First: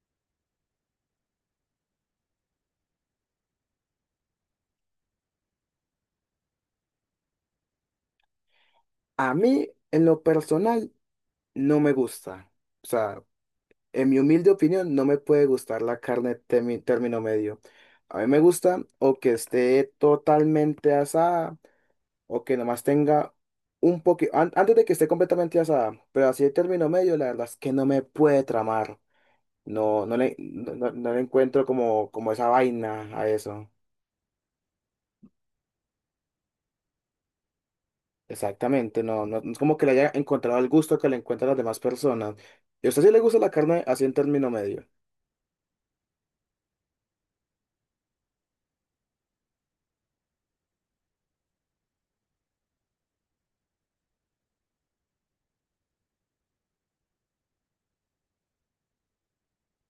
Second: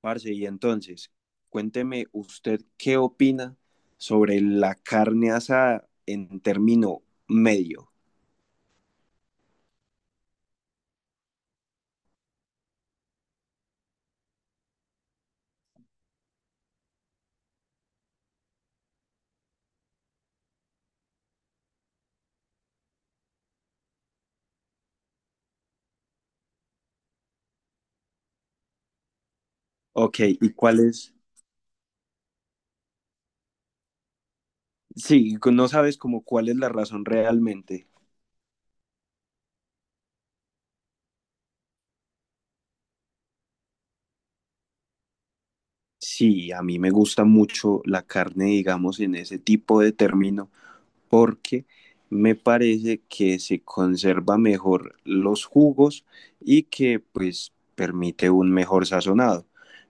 Parce, y entonces, cuénteme usted qué opina sobre la carne asada en término medio. A mí, en lo personal, no me gusta. O sea, en mi humilde opinión, no me puede gustar la carne término medio. A mí me gusta o que esté totalmente asada o que nomás tenga un poquito, antes de que esté completamente asada, pero así de término medio, la verdad es que no me puede tramar. No, Ok, ¿y cuál no es? le encuentro como, como esa vaina a eso. Sí, no sabes como cuál es la razón realmente. Exactamente, no es como que le haya encontrado el gusto que le encuentran las demás personas. ¿Y a usted sí le gusta la carne así en término medio? Sí, a mí me gusta mucho la carne, digamos, en ese tipo de término, porque me parece que se conserva mejor los jugos y que pues permite un mejor sazonado.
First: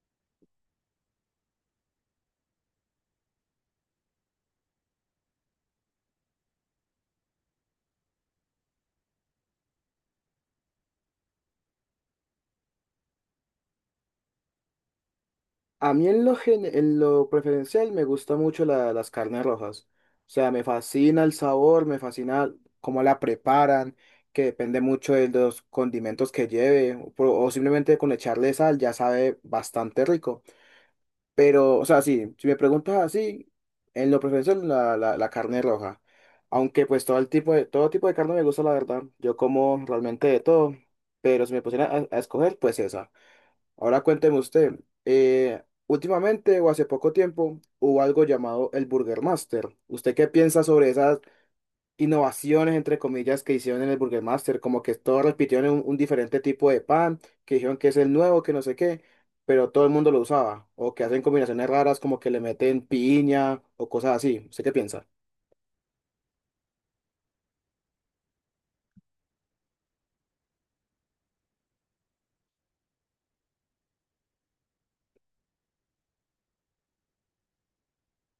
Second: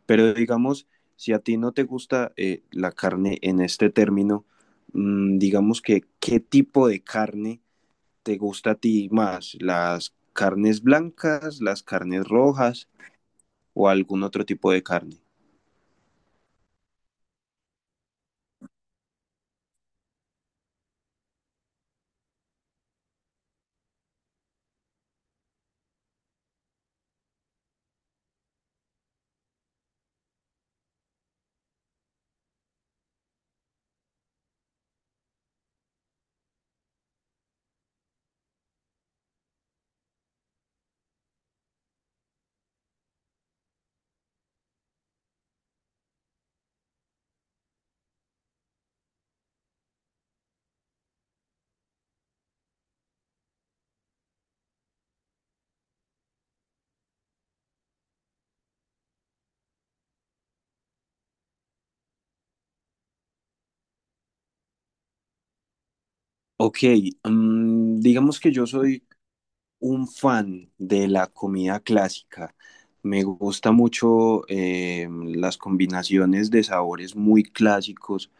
Pero digamos, si a ti no te gusta la carne en este término, digamos que qué tipo de carne te gusta a ti más, las carnes blancas, las carnes rojas o algún otro tipo de carne. A mí en lo preferencial me gusta mucho las carnes rojas. O sea, me fascina el sabor, me fascina cómo la preparan, que depende mucho de los condimentos que lleve, o simplemente con echarle sal ya sabe bastante rico. Pero, o sea, sí, si me preguntas así, en lo preferencial la carne roja. Aunque pues todo tipo de carne me gusta, la verdad. Yo como realmente de todo, pero si me pusiera a escoger, pues esa. Ahora cuénteme usted, últimamente o hace poco tiempo hubo algo llamado el Burger Master. ¿Usted qué piensa sobre esas innovaciones, entre comillas, que hicieron en el Burger Master? Como que todos repitieron un diferente tipo de pan, que dijeron que es el nuevo, que no sé qué, pero todo el mundo lo usaba. O que hacen combinaciones raras, como que le meten piña o cosas así. ¿Usted qué piensa? Ok, digamos que yo soy un fan de la comida clásica. Me gusta mucho las combinaciones de sabores muy clásicos,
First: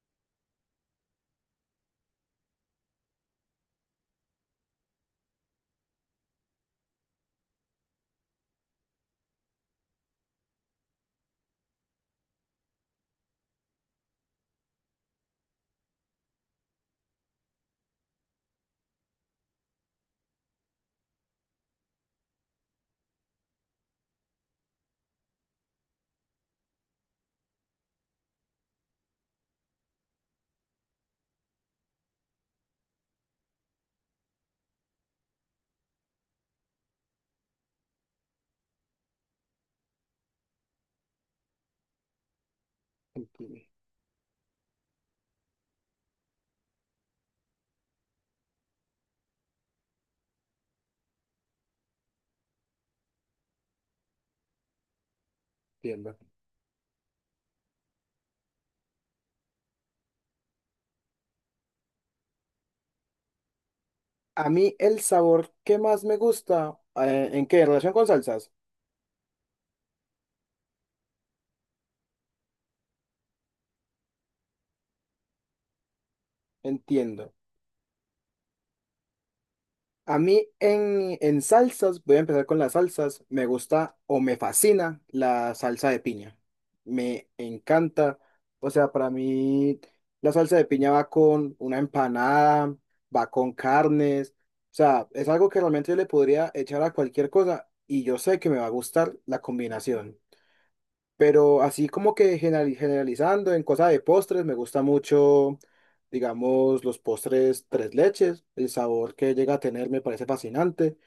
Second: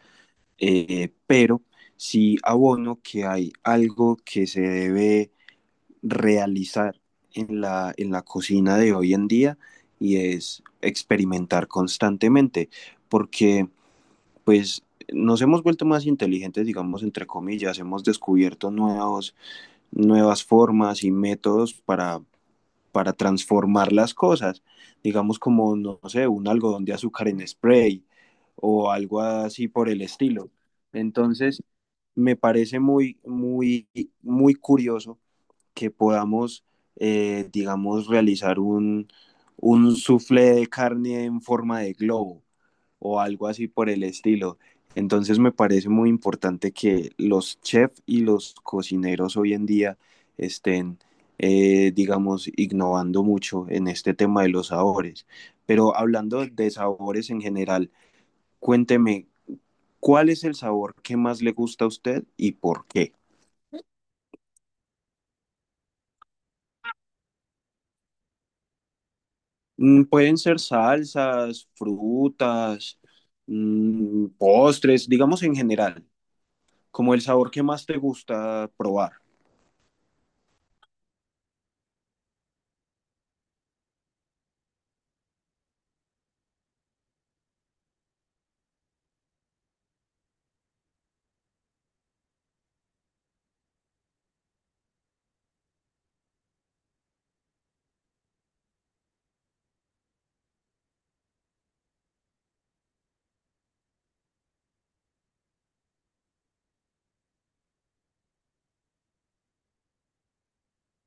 pero sí abono que hay algo que se debe realizar en en la cocina de hoy en día y es experimentar constantemente, porque pues nos hemos vuelto más inteligentes, digamos, entre comillas, hemos descubierto nuevos, nuevas formas y métodos para transformar las cosas, digamos como, no sé, un algodón de azúcar en spray o algo así por el estilo. Entonces, me parece muy, muy, muy curioso que podamos, digamos, realizar un soufflé de carne en forma de globo o algo así por el estilo. Entonces me parece muy importante que los chefs y los cocineros hoy en día estén, digamos, innovando mucho en este tema de los sabores. Pero Entiendo. hablando de sabores en general, cuénteme, ¿cuál es el sabor que más le gusta a usted y por qué? A mí el sabor que más me gusta, ¿en qué? ¿En relación con salsas? Mm, pueden ser salsas, frutas, mm, postres, digamos en general, como el Entiendo. sabor que más te gusta probar. A mí en salsas, voy a empezar con las salsas, me gusta o me fascina la salsa de piña. Me encanta. O sea, para mí la salsa de piña va con una empanada, va con carnes. O sea, es algo que realmente yo le podría echar a cualquier cosa y yo sé que me va a gustar la combinación. Pero así como que generalizando en cosas de postres, me gusta mucho, digamos, los postres tres leches. El sabor que llega a tener me parece fascinante.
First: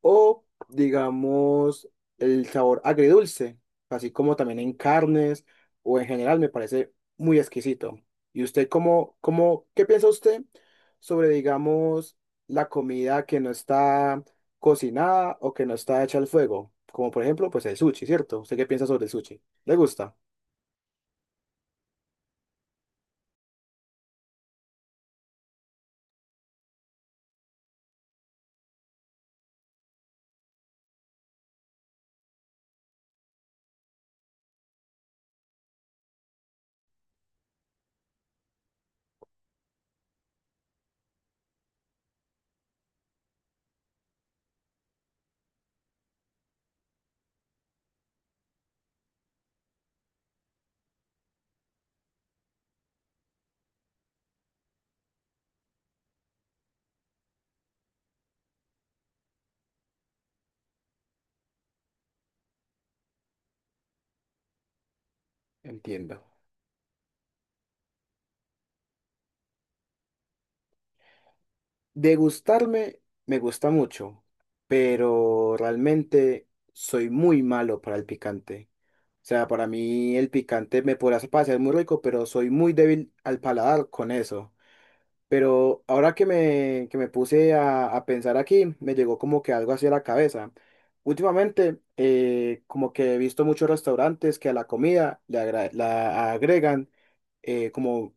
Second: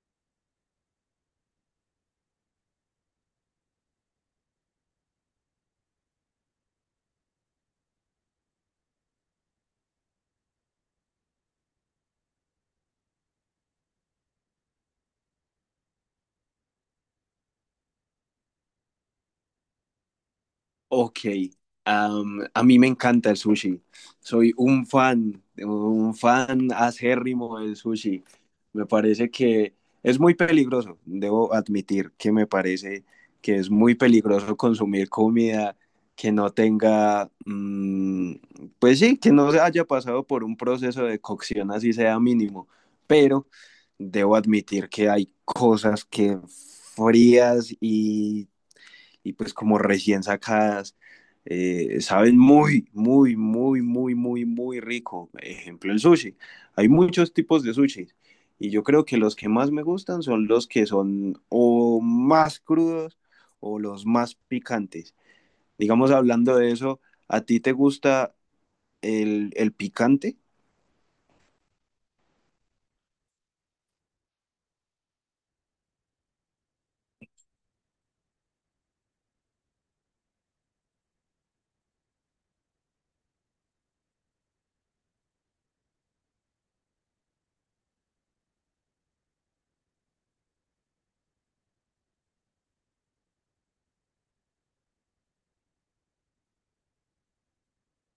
O, digamos, el sabor agridulce, así como también en carnes o en general, me parece muy exquisito. ¿Y usted qué piensa usted sobre, digamos, la comida que no está cocinada o que no está hecha al fuego? Como por ejemplo, pues el sushi, ¿cierto? ¿Usted qué piensa sobre el sushi? ¿Le gusta? Ok, a mí me encanta el sushi. Soy un fan acérrimo del sushi. Me parece que es muy peligroso, debo admitir que me parece que es muy peligroso consumir comida que no tenga, pues sí, que no se haya pasado por un proceso de cocción así sea mínimo. Pero debo admitir que hay cosas que frías y pues como recién sacadas, saben muy, muy, muy, muy, muy, muy rico. Ejemplo, el sushi. Hay muchos tipos de sushi y yo creo que los que más me gustan son los que son o más crudos o los más picantes. Digamos, Entiendo. hablando de eso, ¿a ti te gusta el picante? Degustarme me gusta mucho, pero realmente soy muy malo para el picante. O sea, para mí el picante me podrá parecer muy rico, pero soy muy débil al paladar con eso. Pero ahora que me puse a pensar aquí, me llegó como que algo hacia la cabeza. Últimamente, como que he visto muchos restaurantes que a la comida la agregan como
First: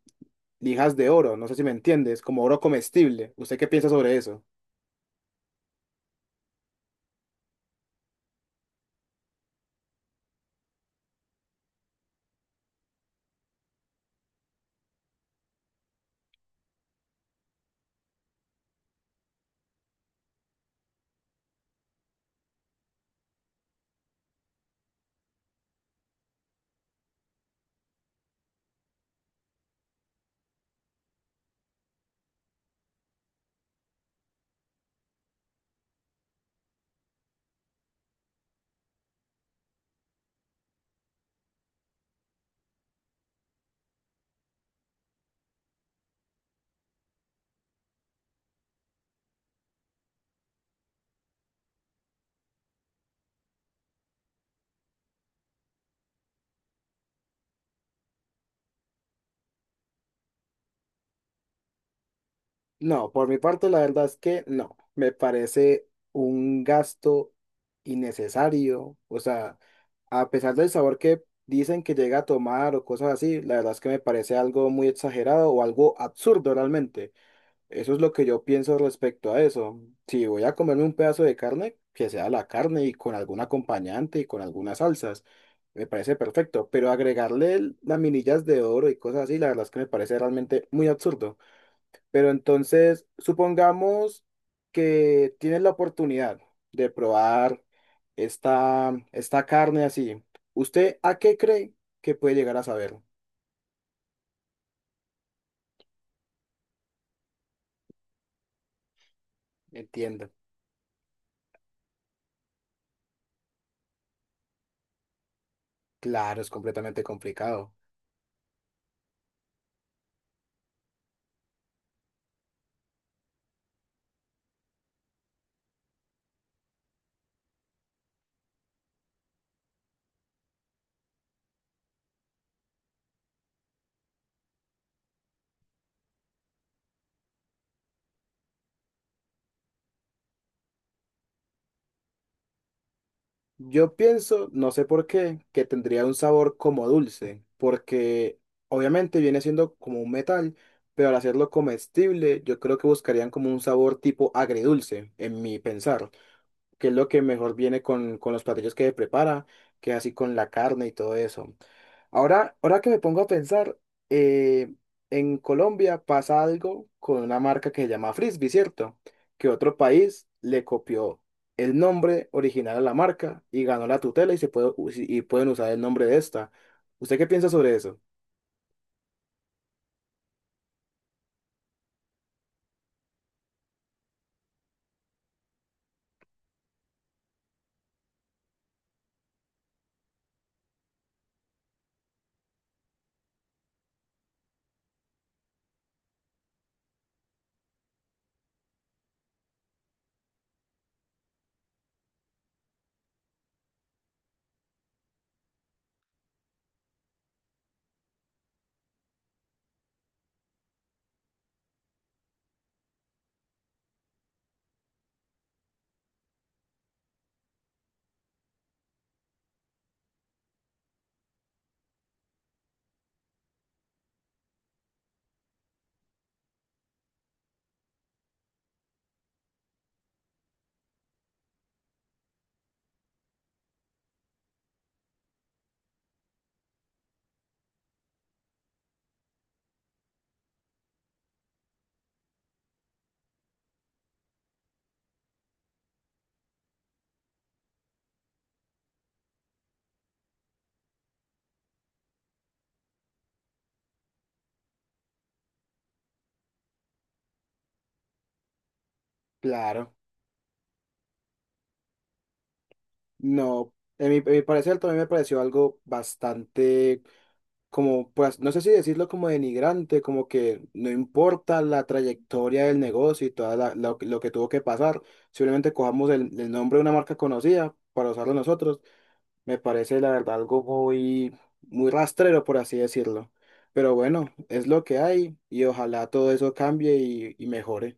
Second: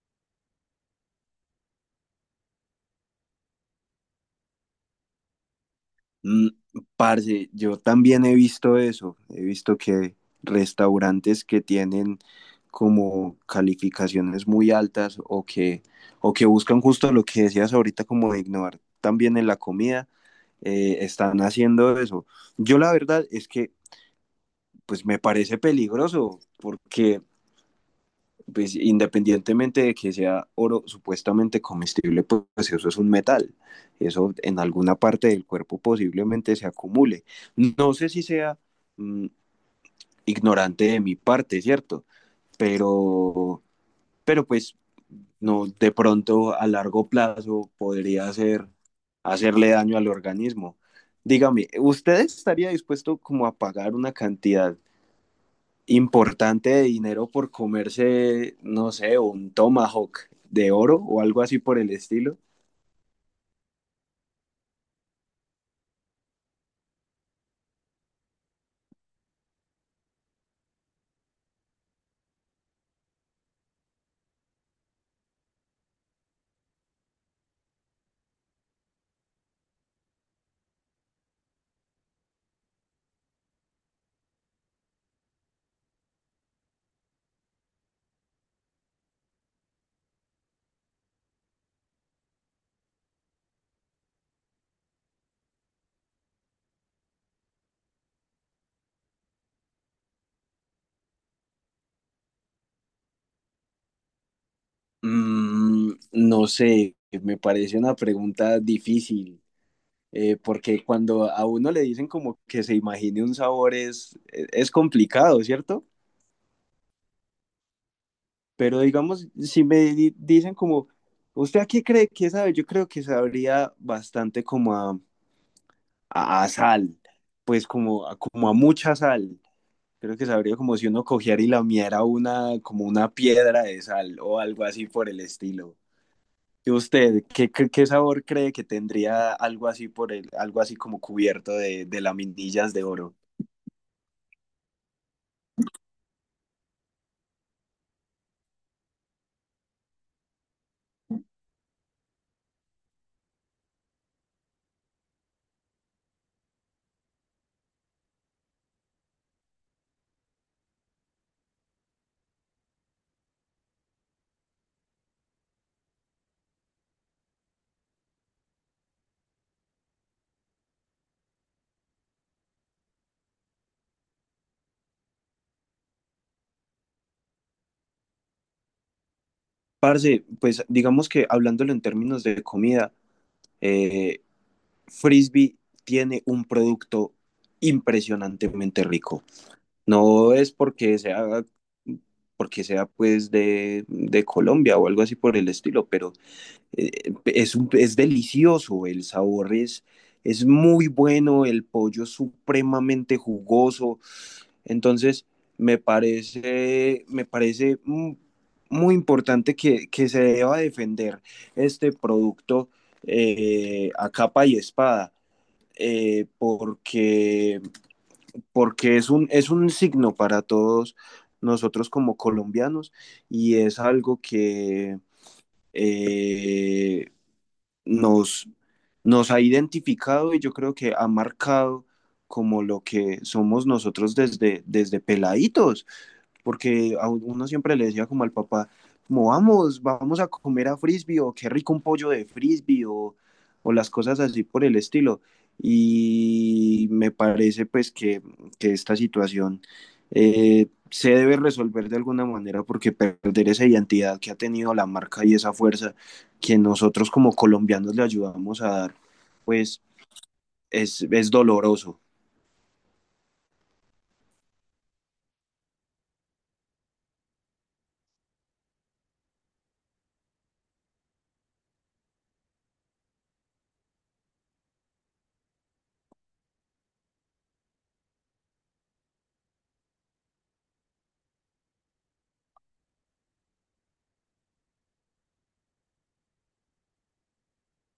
lijas de oro, no sé si me entiendes, como oro comestible. ¿Usted qué piensa sobre eso? Mm, parce, yo también he visto eso, he visto que restaurantes que tienen como calificaciones muy altas o que buscan justo lo que decías ahorita, como de innovar también en la comida, están haciendo eso. Yo la verdad es que pues me parece peligroso porque pues independientemente de que sea oro supuestamente comestible, pues eso es un metal. Eso en alguna parte del cuerpo posiblemente se acumule. No sé si sea mm, ignorante de mi parte, ¿cierto? Pero, pero pues no, de pronto a largo plazo podría hacer, hacerle daño al organismo. Dígame, ¿usted estaría dispuesto como a pagar una cantidad importante de dinero por comerse, no sé, un tomahawk de oro o algo así por el estilo? No, por mi parte, la verdad es que no. Me parece un gasto innecesario. O sea... A pesar del sabor que dicen que llega a tomar o cosas así, la verdad es que me parece algo muy exagerado o algo absurdo realmente. Eso es lo que yo pienso respecto a eso. Si voy a comerme un pedazo de carne, que sea la carne y con algún acompañante y con algunas salsas, me parece perfecto. Pero agregarle laminillas de oro y cosas así, la verdad es que me parece realmente muy absurdo. Pero entonces, supongamos que tienes la oportunidad de probar esta carne así. ¿Usted a qué cree que puede llegar a saber? Mm, no sé, me parece una pregunta difícil, Entiendo. Porque cuando a uno le dicen como que se imagine un sabor es complicado, ¿cierto? Claro, es completamente complicado. Pero digamos, si me di- dicen como, ¿usted a qué cree que sabe? Yo creo que sabría bastante como a, a sal, pues como, como a mucha sal. Creo que sabría como si uno cogiera y lamiera una, como una piedra de sal o algo así por el estilo. ¿Y usted qué, qué, qué sabor cree que tendría algo así por el, algo así como cubierto de laminillas de oro? Yo pienso, no sé por qué, que tendría un sabor como dulce, porque obviamente viene siendo como un metal, pero al hacerlo comestible, yo creo que buscarían como un sabor tipo agridulce, en mi pensar, que es lo que mejor viene con los platillos que prepara, que así con la carne y todo eso. Ahora, ahora que me pongo a pensar, eh, en Colombia pasa algo con una marca que se llama Frisby, ¿cierto? Que otro país le copió el nombre original a la marca y ganó la tutela y, se puede, si, y pueden usar el nombre de esta. ¿Usted qué piensa sobre eso? Parce, pues digamos que hablándolo en términos de comida, eh, Frisbee tiene un producto impresionantemente rico. No es porque sea pues de Colombia o algo así por el estilo, pero es delicioso, el sabor es muy bueno, el pollo es supremamente jugoso, entonces me parece muy importante que se deba defender este producto a capa y espada, porque, porque es un signo para todos nosotros como colombianos y es algo que... eh, nos, nos ha identificado y yo creo que ha marcado como lo que somos nosotros desde, desde peladitos porque a uno siempre le decía como al papá, como vamos, vamos a comer a frisbee o qué rico un pollo de frisbee o las cosas así por el estilo. Y me parece pues que esta situación se debe resolver de alguna manera porque perder esa identidad que ha tenido la marca y esa fuerza que nosotros como colombianos le ayudamos a dar, pues Claro, es doloroso. no. En mi parecer también me pareció algo bastante como, pues, no sé si decirlo como denigrante, como que no importa la trayectoria del negocio y lo que tuvo que pasar, simplemente cojamos el nombre de una marca conocida para usarlo nosotros, me parece la verdad algo muy, muy rastrero, por así decirlo. Pero bueno, es lo que hay y ojalá todo eso cambie y mejore.